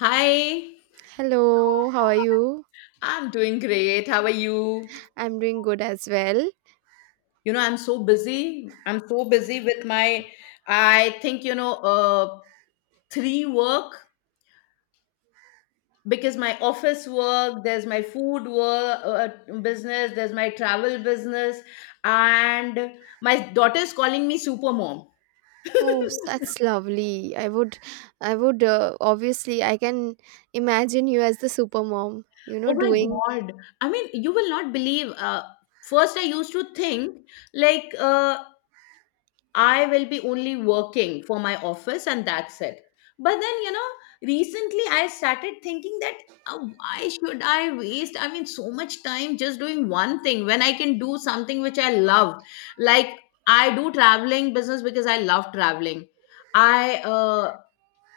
Hi, Hello, how are you? I'm doing great. How are you? I'm doing good as well. You know, I'm so busy. I'm so busy with my, I think, three work because my office work, there's my food work business, there's my travel business, and my daughter is calling me super mom. Oh, that's lovely. I would, obviously, I can imagine you as the super mom, Oh my God. I mean, you will not believe. First, I used to think like, I will be only working for my office and that's it. But then, you know, recently I started thinking that why should I waste, I mean, so much time just doing one thing when I can do something which I love? Like, I do traveling business because I love traveling. I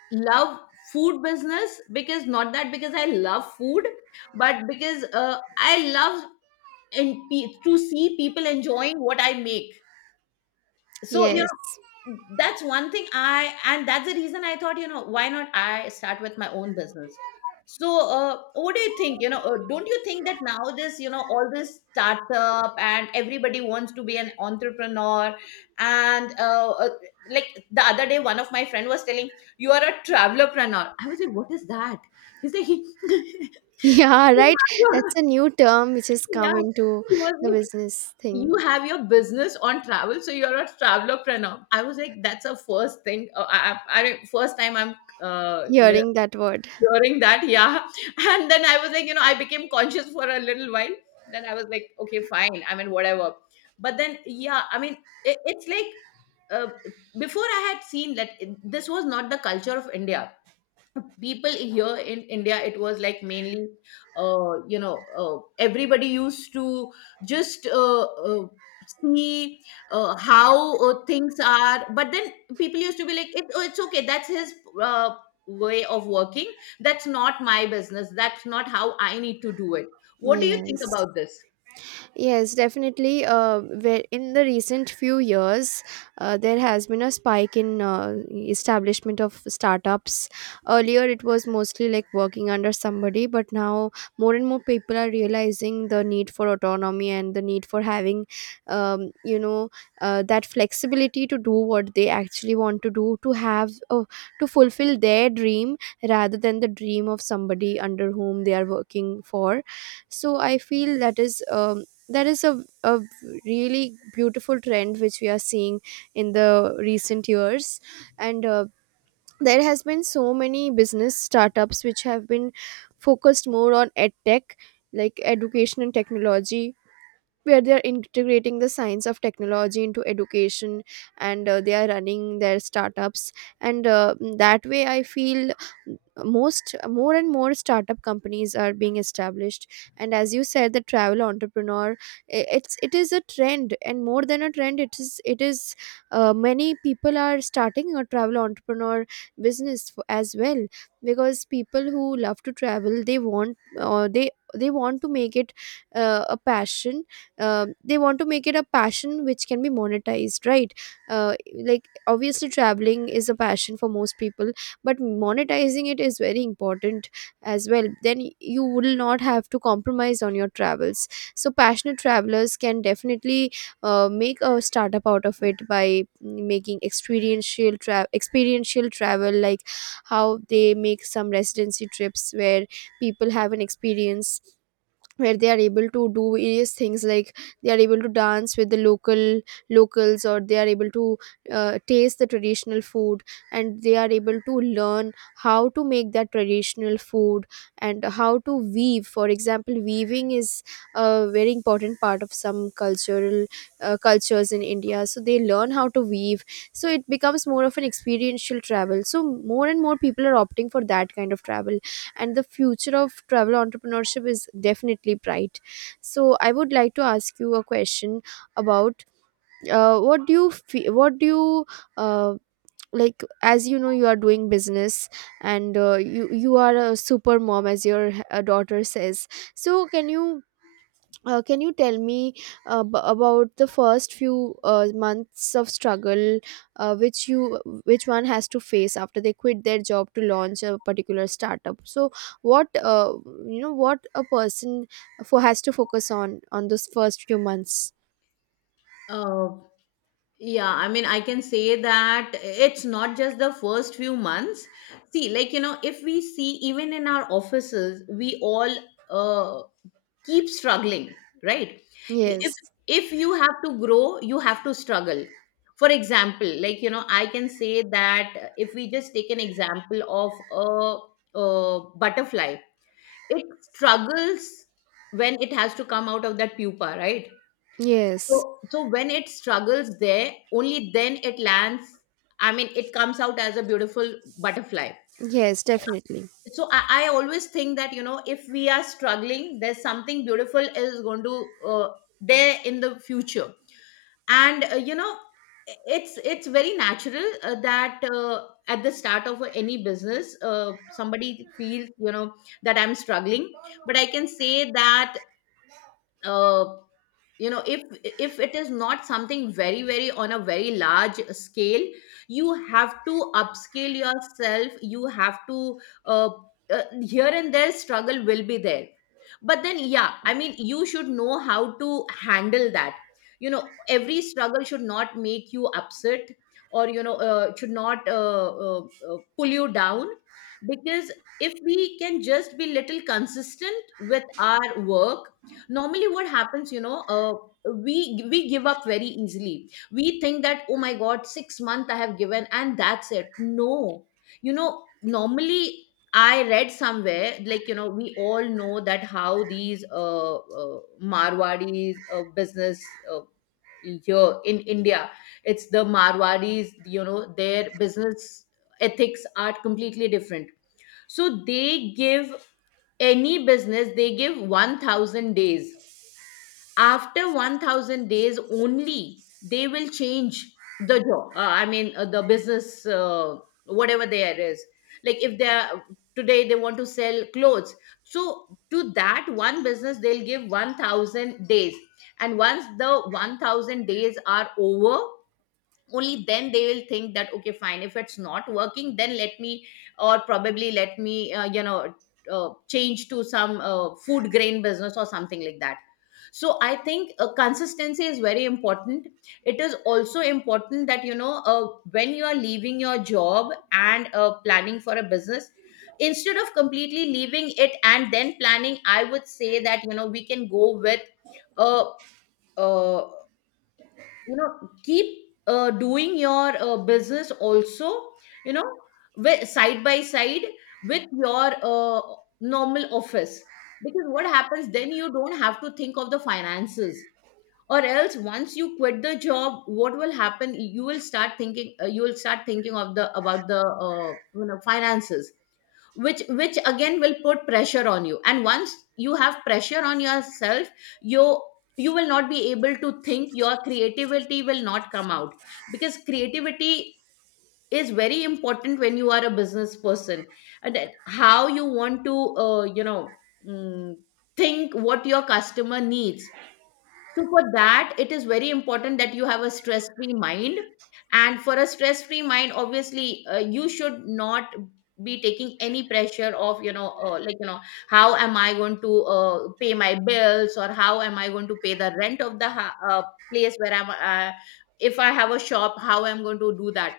love food business because not that because I love food, but because I love and to see people enjoying what I make. So, yes. That's one thing I and that's the reason I thought, you know, why not I start with my own business? So what do you think? You know, don't you think that now this, you know, all this startup and everybody wants to be an entrepreneur? And Like the other day, one of my friend was telling, you are a travelerpreneur. I was like, what is that? He's like, he Yeah, right. That's a new term which has come Yeah, into he was the like, business thing. you have your business on travel, so you're a travelopreneur. I was like, that's a first thing. I first time I'm uh, li- Hearing that word. hearing that. Yeah. And then I was like, you know, I became conscious for a little while. Then I was like, okay, fine, I mean, whatever. But then, yeah, I mean, it's like uh, before I had seen that this was not the culture of India. People here in India, it was like mainly, you know, everybody used to just uh, see how things are. But then people used to be like oh, it's okay, that's his uh, way of working. That's not my business, that's not how I need to do it. What do you think Yes. about this? Yes, definitely. Where in the recent few years, there has been a spike in establishment of startups. Earlier, it was mostly like working under somebody, but now more and more people are realizing the need for autonomy and the need for having, um, you know, that flexibility to do what they actually want to do, to fulfill their dream rather than the dream of somebody under whom they are working for. So I feel that is. That is a really beautiful trend which we are seeing in the recent years, and there has been so many business startups which have been focused more on ed tech, like education and technology, where they are integrating the science of technology into education, and they are running their startups. And That way I feel most more and more startup companies are being established. And as you said, the travel entrepreneur, it is a trend, and more than a trend, it is, many people are starting a travel entrepreneur business, as well, because people who love to travel, they want to make it, a passion, they want to make it a passion which can be monetized, right? uh, like obviously traveling is a passion for most people, but monetizing it is very important as well. Then you will not have to compromise on your travels. So passionate travelers can definitely make a startup out of it by making experiential experiential travel, like how they make some residency trips where people have an experience, where they are able to do various things, like they are able to dance with the locals, or they are able to taste the traditional food, and they are able to learn how to make that traditional food, and how to weave. For example, weaving is a very important part of some cultural cultures in India, so they learn how to weave. So it becomes more of an experiential travel. So more and more people are opting for that kind of travel, and the future of travel entrepreneurship is definitely bright. So I would like to ask you a question about, what do you what do you, uh, like, as you know, you are doing business, and you are a super mom, as your daughter says. So can you, can you tell me, about the first few months of struggle, which you, which one has to face after they quit their job to launch a particular startup. So what, you know, what a person for has to focus on those first few months? Uh, Yeah, I mean, I can say that it's not just the first few months. See, like, you know, if we see even in our offices, we all uh, keep struggling, right? If Yes. if you have to grow, you have to struggle. For example, like, you know, I can say that if we just take an example of a butterfly, it struggles when it has to come out of that pupa, right? Yes. So, when it struggles there, only then it lands. I mean, it comes out as a beautiful butterfly. Yes, definitely. So I always think that, you know, if we are struggling, there's something beautiful is going to there in the future. And you know, it's very natural that at the start of any business, somebody feels, you know, that I'm struggling. But I can say that. Uh, you know, if it is not something very very on a very large scale, you have to upscale yourself. You have to uh, here and there, struggle will be there. But then, yeah, I mean, you should know how to handle that. You know, every struggle should not make you upset or, you know, should not pull you down. Because if we can just be little consistent with our work, normally what happens, you know, we give up very easily. We think that, oh my god, 6 months I have given and that's it. No, you know, normally, I read somewhere, like, you know, we all know that how these marwadis business uh, here in India, it's the marwadis, you know, their business ethics are completely different. So they give any business, they give 1000 days. After 1000 days only, they will change the job. I mean, the business, whatever there is. Like if they are today they want to sell clothes. So to that one business, they'll give 1000 days. And once the 1000 days are over, only then they will think that okay, fine, if it's not working, then let me, or probably let me, you know, change to some food grain business or something like that. So I think consistency is very important. It is also important that, you know, when you are leaving your job and planning for a business, instead of completely leaving it and then planning, I would say that, you know, we can go with a uh, you know, keep doing your business also, you know, side by side with your uh, normal office. Because what happens, then you don't have to think of the finances. Or else once you quit the job, what will happen, you will start thinking, you will start thinking of the about the uh, you know, finances, which again will put pressure on you. And once you have pressure on yourself, you you will not be able to think, your creativity will not come out. Because creativity is very important when you are a business person, and that how you want to you know, mm, think what your customer needs. So for that, it is very important that you have a stress-free mind. And for a stress-free mind, obviously, you should not be taking any pressure of, you know, like, you know, how am I going to pay my bills, or how am I going to pay the rent of the place where I'm if I have a shop, how I'm going to do that.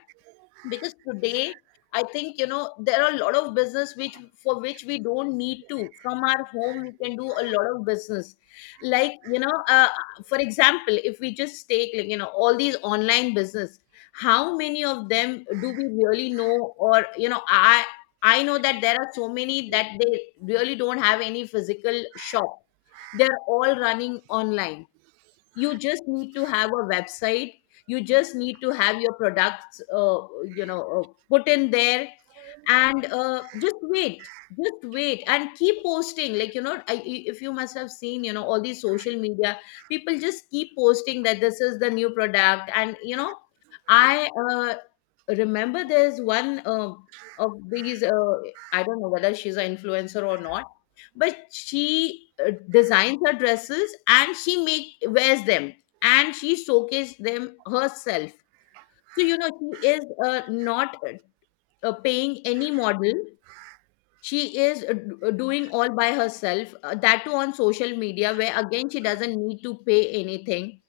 Because today, I think, you know, there are a lot of business which, for which we don't need to, from our home we can do a lot of business. Like, you know, for example, if we just take, like, you know, all these online business, how many of them do we really know? Or you know, I know that there are so many that they really don't have any physical shop. They're all running online. You just need to have a website. You just need to have your products you know uh, put in there. And just wait, just wait and keep posting. Like, you know, if you must have seen, you know, all these social media, people just keep posting that this is the new product. And you know, I remember there's one of these, I don't know whether she's an influencer or not, but she designs her dresses and she make wears them, and she showcased them herself. So you know, she is not paying any model. She is doing all by herself, that too on social media, where again she doesn't need to pay anything.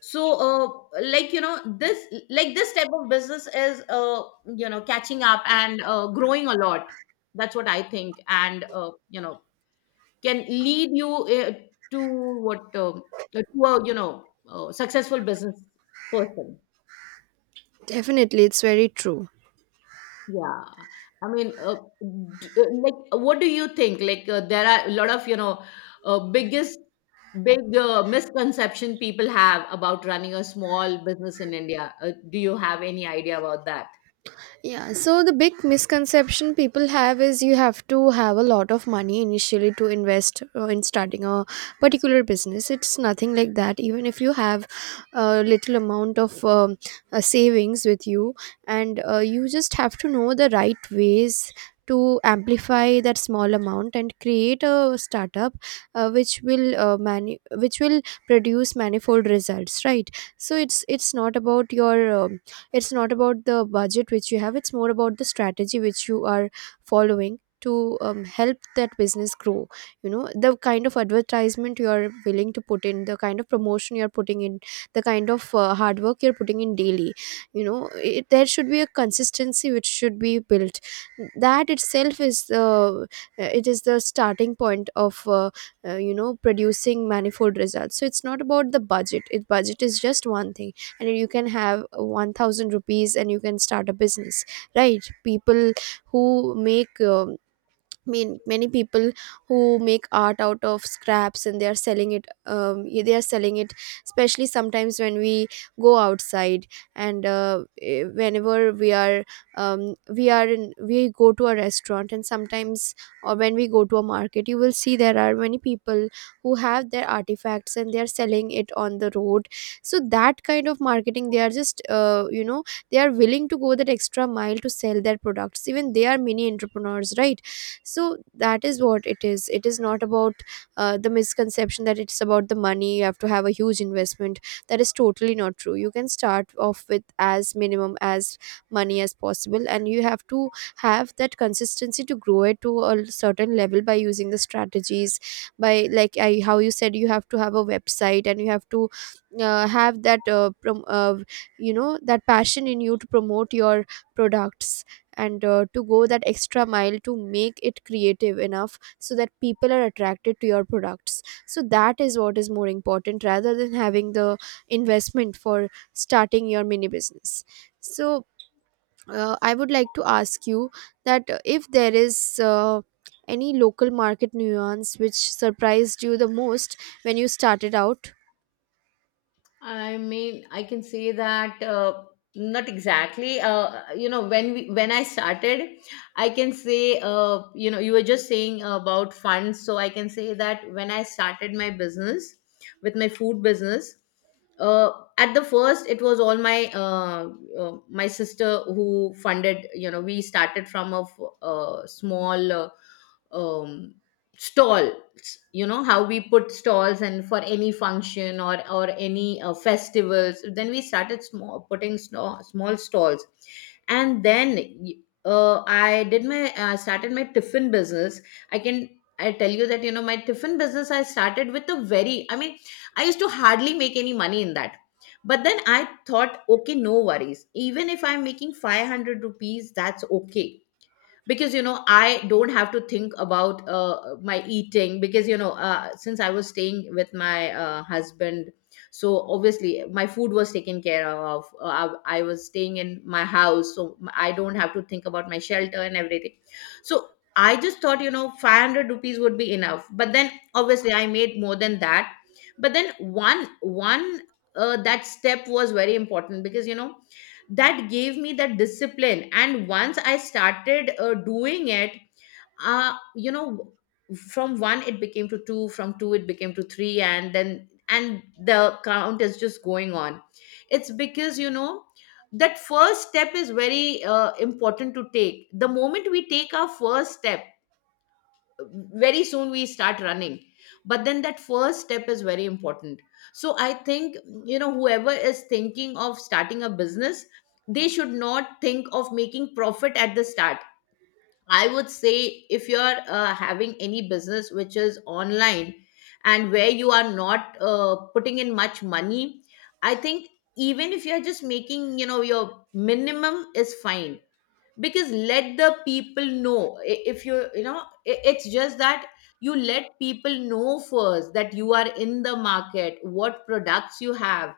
So like, you know, this type of business is, you know, catching up and growing a lot. That's what I think. And you know, can lead you to what, to a, you know, successful business person. Definitely, it's very true. Yeah, I mean, like, what do you think, like, there are a lot of, you know, uh, biggest big misconception people have about running a small business in India? Do you have any idea about that? Yeah, so the big misconception people have is you have to have a lot of money initially to invest in starting a particular business. It's nothing like that. Even if you have a little amount of savings with you, and you just have to know the right ways to amplify that small amount and create a startup which will produce manifold results, right? So it's not about your it's not about the budget which you have, it's more about the strategy which you are following to, help that business grow. You know, the kind of advertisement you are willing to put in, the kind of promotion you are putting in, the kind of hard work you're putting in daily. You know there should be a consistency which should be built. That itself is the it is the starting point of you know, producing manifold results. So it's not about the budget. It budget is just one thing, and you can have 1000 rupees and you can start a business, right? people who make mean many people who make art out of scraps and they are selling it, they are selling it, especially sometimes when we go outside, whenever we are we are we go to a restaurant, and sometimes or when we go to a market, you will see there are many people who have their artifacts and they are selling it on the road. So that kind of marketing, they are just you know, they are willing to go that extra mile to sell their products. Even they are mini entrepreneurs, right? So that is what it is. It is not about, the misconception that it's about the money, you have to have a huge investment. That is totally not true. You can start off with as minimum as money as possible, and you have to have that consistency to grow it to a certain level by using the strategies, by, like, I, how you said, you have to have a website, and you have to have that you know, that passion in you to promote your products, and to go that extra mile to make it creative enough so that people are attracted to your products. So that is what is more important rather than having the investment for starting your mini business. So, I would like to ask you that, if there is, any local market nuance which surprised you the most when you started out. I mean, I can say that not exactly. You know, when I started, I can say, you know, you were just saying about funds, so I can say that when I started my business with my food business, uh, at the first it was all my my sister who funded. You know, we started from a small. Um, Stalls, you know, how we put stalls, and for any function or any festivals. Then we started small, putting small stalls. and then y- I did my, I started my tiffin business. i can I tell you that, you know, my tiffin business, I started with a very, I mean, I used to hardly make any money in that. But then I thought, okay, no worries, even if I'm making 500 rupees, that's okay. Because, you know, I don't have to think about my eating, because, you know, since I was staying with my husband, so obviously my food was taken care of. I was staying in my house, so I don't have to think about my shelter and everything. So I just thought, you know, 500 rupees would be enough, but then obviously I made more than that. But then, one one that step was very important, because, you know, that gave me that discipline. And once I started doing it, uh, you know from one it became to two, from two it became to three, and then, and the count is just going on. It's because, you know, that first step is very important to take. The moment we take our first step, very soon we start running. But then that first step is very important. So I think, you know, whoever is thinking of starting a business, they should not think of making profit at the start. I would say if you're having any business which is online, and where you are not putting in much money, I think even if you're just making, you know, your minimum is fine. Because let the people know, if you, you know, it's just that you let people know first that you are in the market, what products you have.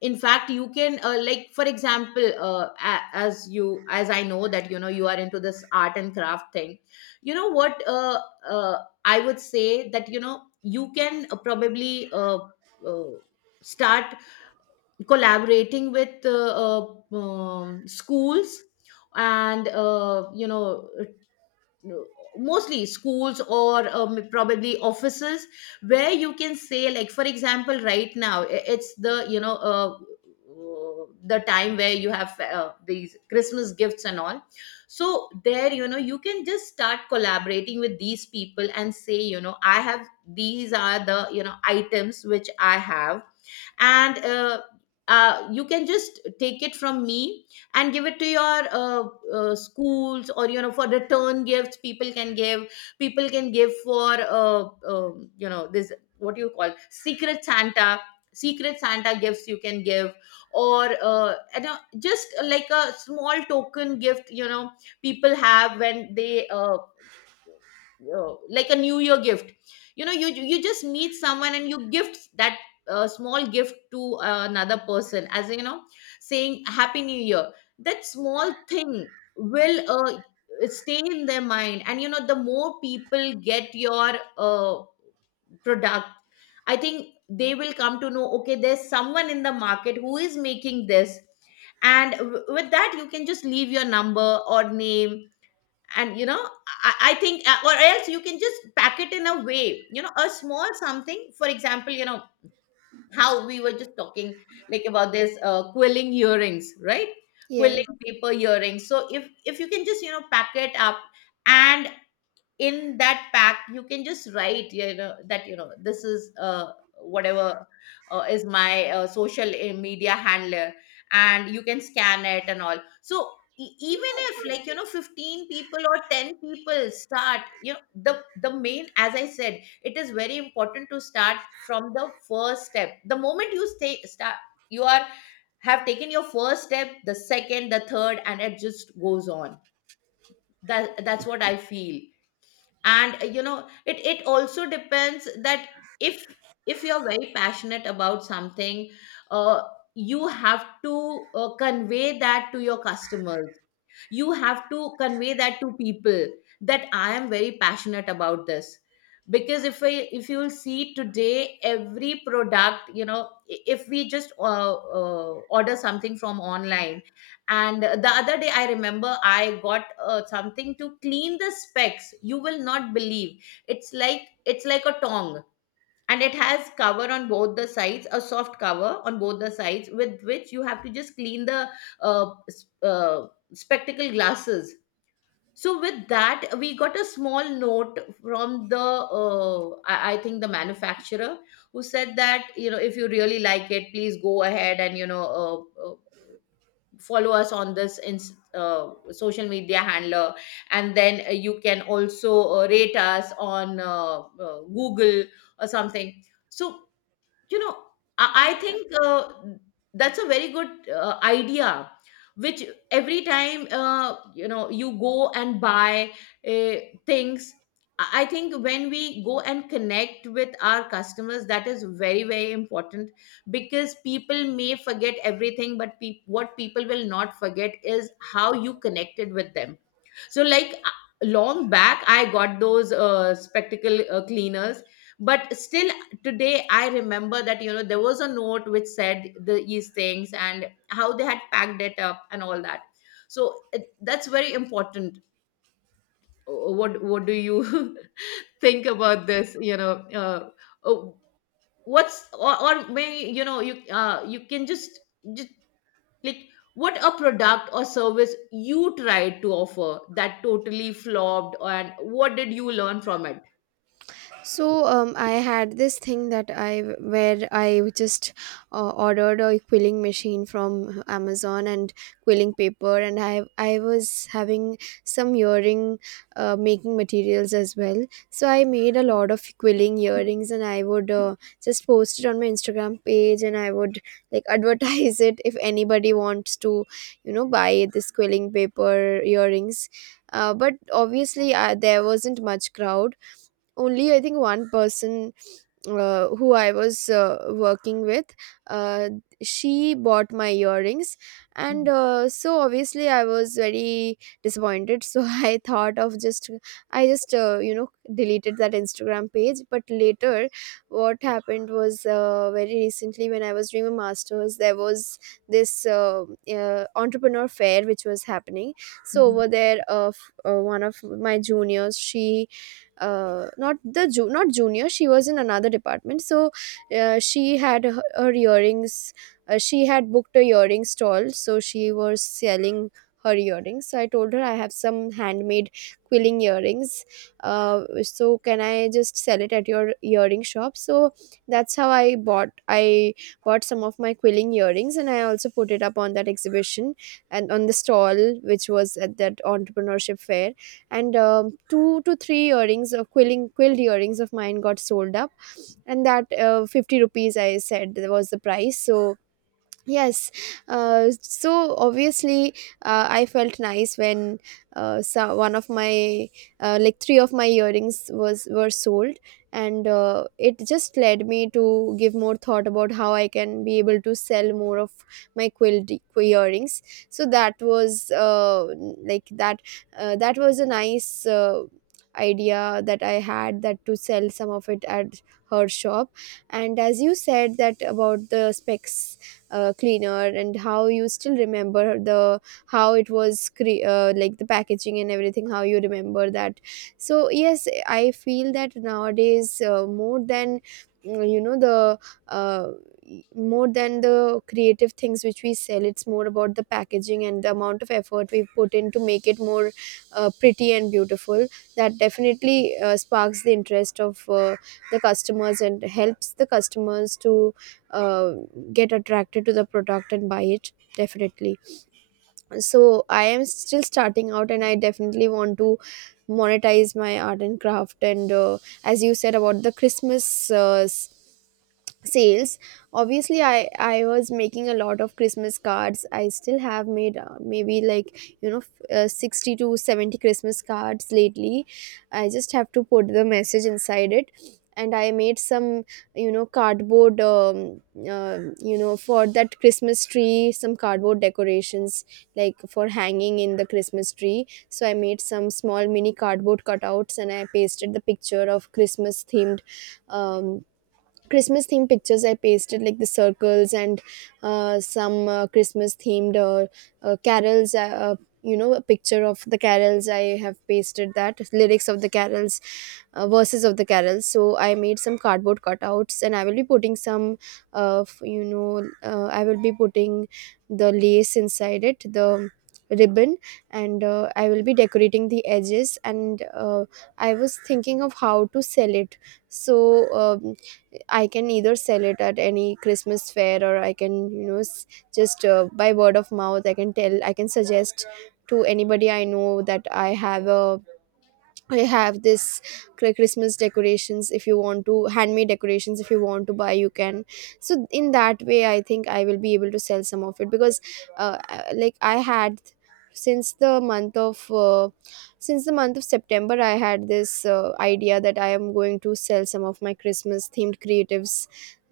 In fact, you can like for example, as you, as I know that, you know, you are into this art and craft thing. You know what, uh, I would say that, you know, you can probably uh, start collaborating with schools. And, uh, mostly schools, or probably offices, where you can say, like for example, right now, it's the, you know, the time where you have these Christmas gifts and all. So there, you know, you can just start collaborating with these people and say, you know, I have, these are the, you know, items which I have. And you can just take it from me and give it to your schools, or you know, for return gifts people can give. People can give for you know, this, what do you call, secret santa. Secret santa gifts you can give. Or you know, just like a small token gift. You know, people have, when they like a new year gift. You know, you just meet someone and you gift that small gift to another person, as you know, saying happy new year. That small thing will stay in their mind. And you know, the more people get your uh, product, I think they will come to know, okay, there's someone in the market who is making this. And with that you can just leave your number or name. And you know, I think or else you can just pack it in a way, you know, a small something. For example, you know, how we were just talking, like about this quilling earrings, right? Yes. Quilling paper earrings. So if you can just, you know, pack it up, and in that pack you can just write, you know, that, you know, this is uh, whatever is my social media handler, and you can scan it and all. So even if, like, you know, 15 people or 10 people start, you know, the main, as I said, it is very important to start from the first step. The moment you stay start, you are, have taken your first step, the second, the third, and it just goes on. That's what I feel. And you know, it also depends that if if you're very passionate about something, uh, you have to convey that to your customers. You have to convey that to people, that I am very passionate about this. Because if you'll see today, every product, you know, if we just uh, order something from online. And the other day I remember I got something to clean the specs. You will not believe, it's like, it's like a tong, and it has cover on both the sides, a soft cover on both the sides, with which you have to just clean the uh, s- uh, spectacle glasses. So with that we got a small note from the I think the manufacturer, who said that, you know, if you really like it, please go ahead and you know, uh, uh, follow us on this in social media handler. And then you can also rate us on Google or something. So you know, I think that's a very good idea. Which, every time you know, you go and buy uh, things, I think when we go and connect with our customers, that is very, very important. Because people may forget everything, but peop what people will not forget is how you connected with them. So like, long back, I got those spectacle cleaners. But still today, I remember that, you know, there was a note which said the these things, and how they had packed it up and all that. So that's very important. What do you think about this? You know, uh, uh, what's, or may, you know, you you can just, like, what a product or service you tried to offer that totally flopped, and what did you learn from it? So I had this thing that I, where I just ordered a quilling machine from Amazon and quilling paper, and I was having some earring making materials as well. So I made a lot of quilling earrings, and I would just post it on my Instagram page, and I would, like, advertise it if anybody wants to, you know, buy this quilling paper earrings. But obviously, there wasn't much crowd, only I think one person who I was working with, uh, she bought my earrings. and Mhm, uh, so obviously I was very disappointed, so I thought of just, I just, deleted that Instagram page. But later what happened was, very recently when I was doing my masters, there was this entrepreneur fair which was happening. So mhm. over there, one of my juniors, she, not the not junior, she was in another department. So she had her earrings, she had booked a earring stall, so she was selling her earrings. So I told her I have some handmade quilling earrings, so can I just sell it at your earring shop? So that's how I bought some of my quilling earrings, and I also put it up on that exhibition, and on the stall which was at that entrepreneurship fair. And two to three earrings of quilling quilled earrings of mine got sold up, and that 50 rupees I said was the price. So yes, so obviously, I felt nice when, so one of my, like three of my earrings was were sold, and it just led me to give more thought about how I can be able to sell more of my quilt earrings. So that was like that that was a nice idea that I had, that to sell some of it at her shop. And as you said that about the specs cleaner, and how you still remember the how it was like the packaging and everything, how you remember that. So yes, I feel that nowadays, more than mm, you know the uh, more than the creative things which we sell, it's more about the packaging and the amount of effort we put in to make it more pretty and beautiful. That definitely sparks the interest of the customers, and helps the customers to uh, get attracted to the product and buy it definitely. So I am still starting out, and I definitely want to monetize my art and craft. And as you said about the Christmas sales, obviously I was making a lot of Christmas cards. I still have made maybe like 60 to 70 Christmas cards lately. I just have to put the message inside it. And I made some, you know, cardboard you know, for that Christmas tree, some cardboard decorations, like for hanging in the Christmas tree. So I made some small mini cardboard cutouts, and I pasted the picture of Christmas themed um, Christmas themed pictures. I pasted like the circles, and some Christmas themed carols. You know, a picture of the carols. I have pasted that lyrics of the carols, verses of the carols. So I made some cardboard cutouts, and I will be putting some, I will be putting the lace inside it, the ribbon, and I will be decorating the edges. And I was thinking of how to sell it. So I can either sell it at any Christmas fair, or I can, you know, s- just by word of mouth, I can tell, I can suggest to anybody I know that I have this Christmas decorations. If you want to handmade decorations, if you want to buy, you can. So in that way I think I will be able to sell some of it. Because like I had, since the month of uh, since the month of September, I had this idea that I am going to sell some of my Christmas themed creatives.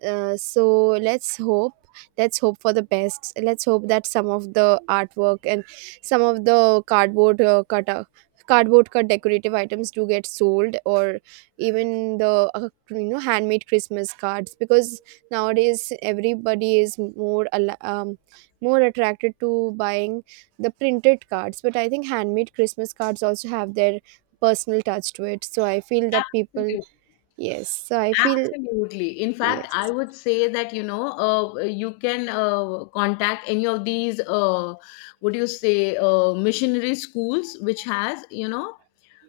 So let's hope, let's hope for the best. Let's hope that some of the artwork and some of the cardboard cut cardboard cut decorative items do get sold, or even the you know, handmade Christmas cards. Because nowadays everybody is more al- um, more attracted to buying the printed cards. But I think handmade Christmas cards also have their personal touch to it. So I feel that people, Absolutely, yes, so I feel, absolutely. In fact, I yes. would say that, you know, you can contact any of these, what do you say, missionary schools, which has, you know,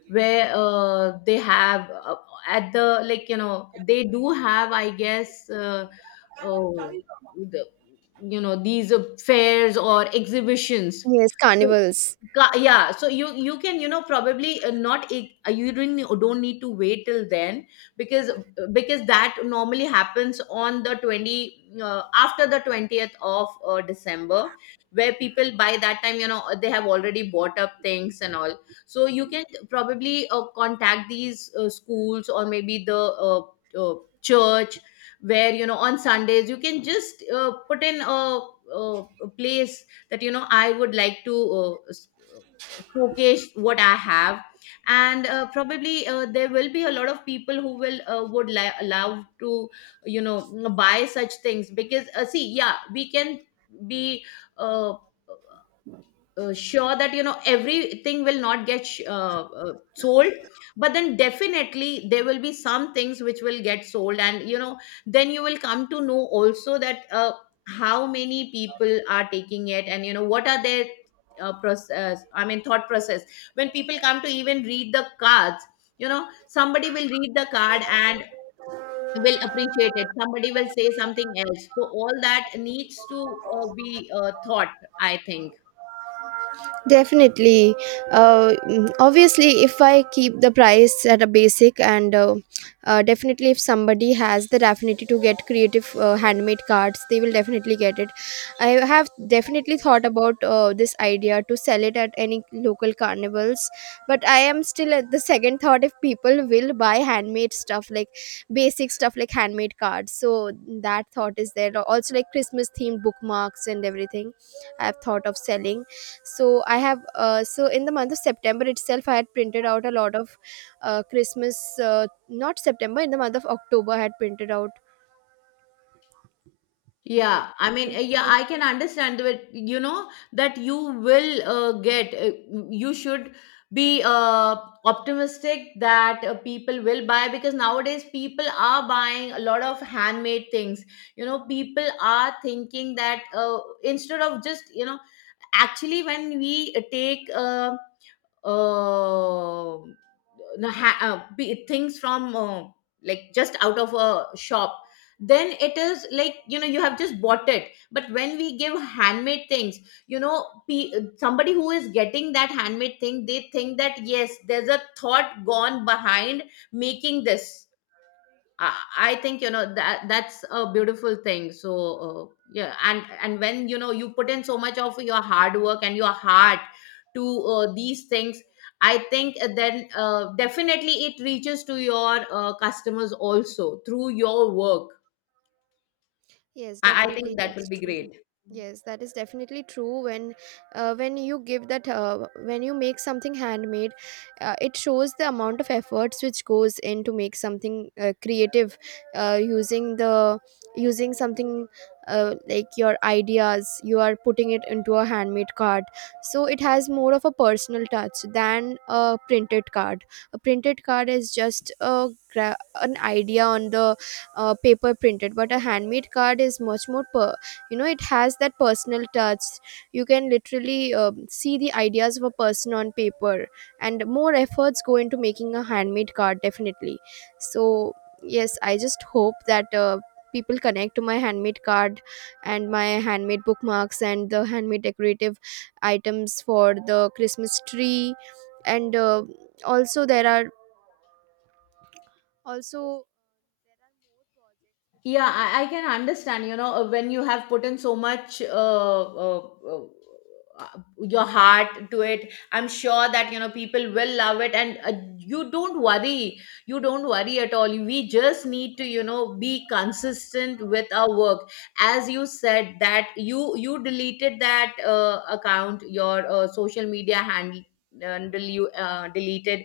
where they have at the, like, you know, they do have, I guess, uh, the, you know, these fairs or exhibitions. Yes, So, carnivals. Yeah, so you can, you know, probably not ig- you don't need to wait till then. Because because that normally happens on the 20, after the 20th of December. Where people, by that time, you know, they have already bought up things and all. So you can probably contact these schools, or maybe the uh, uh, church, where you know, on Sundays, you can just put in a, a a place, that you know, I would like to uh, s- showcase what I have. And probably there will be a lot of people who will love to, you know, buy such things. Because see, yeah, we can be. Uh, sure that, you know, everything will not get sold, but then definitely there will be some things which will get sold. And you know, then you will come to know also that how many people are taking it, and you know, what are their process, I mean, thought process, when people come to even read the cards. You know, somebody will read the card and will appreciate it, somebody will say something else. So all that needs to be thought, I think. Definitely. Obviously, if I keep the price at a basic, and definitely if somebody has the affinity to get creative handmade cards, they will definitely get it. I have definitely thought about this idea to sell it at any local carnivals, but I am still at the second thought if people will buy handmade stuff, like basic stuff like handmade cards. So that thought is there. Also, like Christmas themed bookmarks and everything, I have thought of selling. So I have, so in the month of September itself I had printed out a lot of Christmas, not September, in the month of October I had printed out. Okay. Yeah, I mean, In, yeah, in. I can understand that, you know, that you will get, you should be optimistic that people will buy, because nowadays people are buying a lot of handmade things. You know, people are thinking that instead of just, you know, actually when we take uh, things from like, just out of a shop, then it is like, you know, you have just bought it. But when we give handmade things, you know, somebody who is getting that handmade thing, they think that, yes, there's a thought gone behind making this. I think, you know, that that's a beautiful thing. So yeah, and when you know, you put in so much of your hard work and your heart to these things, I think then definitely it reaches to your customers also through your work. Yes, I think definitely, that will that's be true. great. Yes, that is definitely true. When you give that, when you make something handmade, it shows the amount of efforts which goes in to make something creative, using the, using something like your ideas. You are putting it into a handmade card, so it has more of a personal touch than a printed card. A printed card is just a an idea on the paper, printed. But a handmade card is much more you know, it has that personal touch. You can literally see the ideas of a person on paper, and more efforts go into making a handmade card, definitely. So yes, I just hope that people connect to my handmade card and my handmade bookmarks and the handmade decorative items for the Christmas tree. And also there are, also. Yeah, I can understand, you know, when you have put in so much uh, your heart to it, I'm sure that, you know, people will love it. And you don't worry. You don't worry at all. We just need to, you know, be consistent with our work. As you said that you deleted that account, your social media handle you deleted,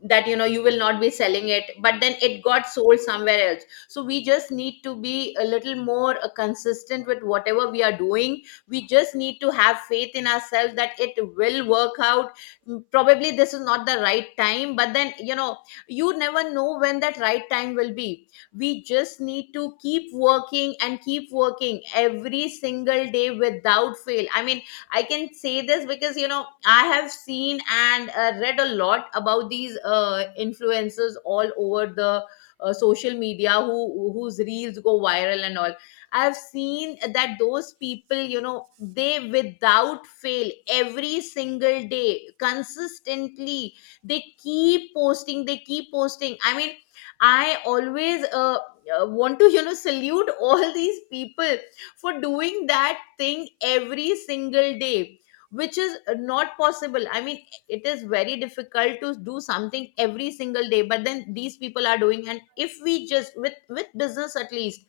that you know, you will not be selling it, but then it got sold somewhere else. So we just need to be a little more consistent with whatever we are doing. We just need to have faith in ourselves that it will work out. Mm, probably this is not the right time, but then you know, you never know when that right time will be. We just need to keep working and keep working every single day without fail. I mean, I can say this because, you know, I have seen and read a lot about these influencers all over the social media, who, whose reels go viral and all. I've seen that those people, you know, they, without fail, every single day consistently, they keep posting, they keep posting. I mean, I always want to, you know, salute all these people for doing that thing every single day, which is not possible. I mean, it is very difficult to do something every single day, but then these people are doing. And if we just, with business, at least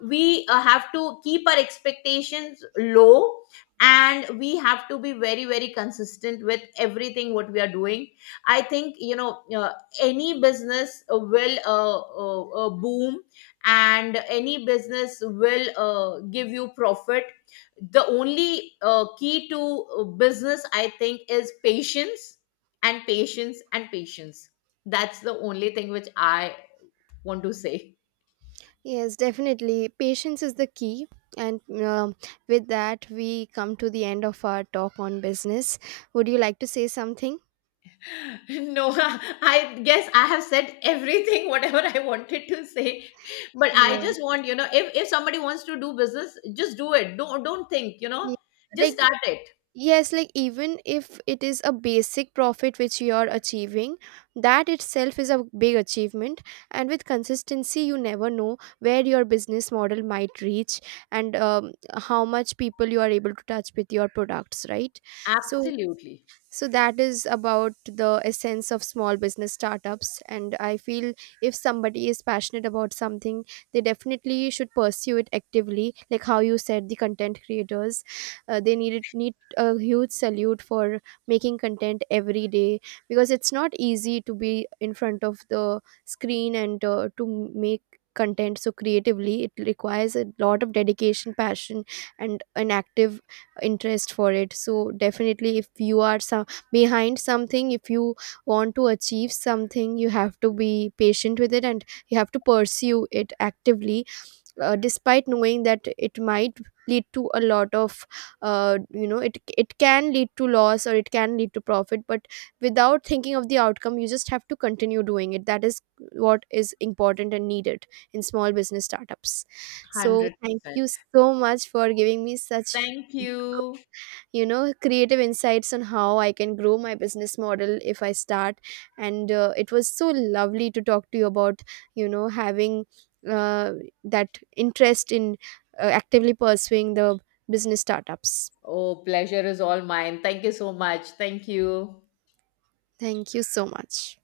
we have to keep our expectations low, and we have to be very, very consistent with everything what we are doing. I think, you know, any business will boom, and any business will give you profit. The only key to business, I think, is patience, and patience, and patience. That's the only thing which I want to say. Yes, definitely. Patience is the key. And with that, we come to the end of our talk on business. Would you like to say something? No. I guess I have said everything whatever I wanted to say. But I Yes. just want, you know, if somebody wants to do business, just do it. Don't think, you know, Yeah. just Like, start it. yes, like even if it is a basic profit which you are achieving, that itself is a big achievement. And with consistency, you never know where your business model might reach, and how much people you are able to touch with your products, right? So, Absolutely. so that is about the essence of small business startups. And I feel if somebody is passionate about something, they definitely should pursue it actively. Like how you said, the content creators, they need a huge salute for making content every day, because it's not easy to be in front of the screen, and to make content so creatively. It requires a lot of dedication, passion, and an active interest for it. So definitely, if you are some behind something, if you want to achieve something, you have to be patient with it, and you have to pursue it actively, despite knowing that it might lead to a lot of you know, it can lead to loss or it can lead to profit. But without thinking of the outcome, you just have to continue doing it. That is what is important and needed in small business startups. So thank 100%. you so much for giving me such, Thank you. you know, creative insights on how I can grow my business model if I start. And it was so lovely to talk to you about, you know, having uh, that interest in actively pursuing the business startups. Oh, pleasure is all mine. Thank you so much. Thank you. Thank you so much.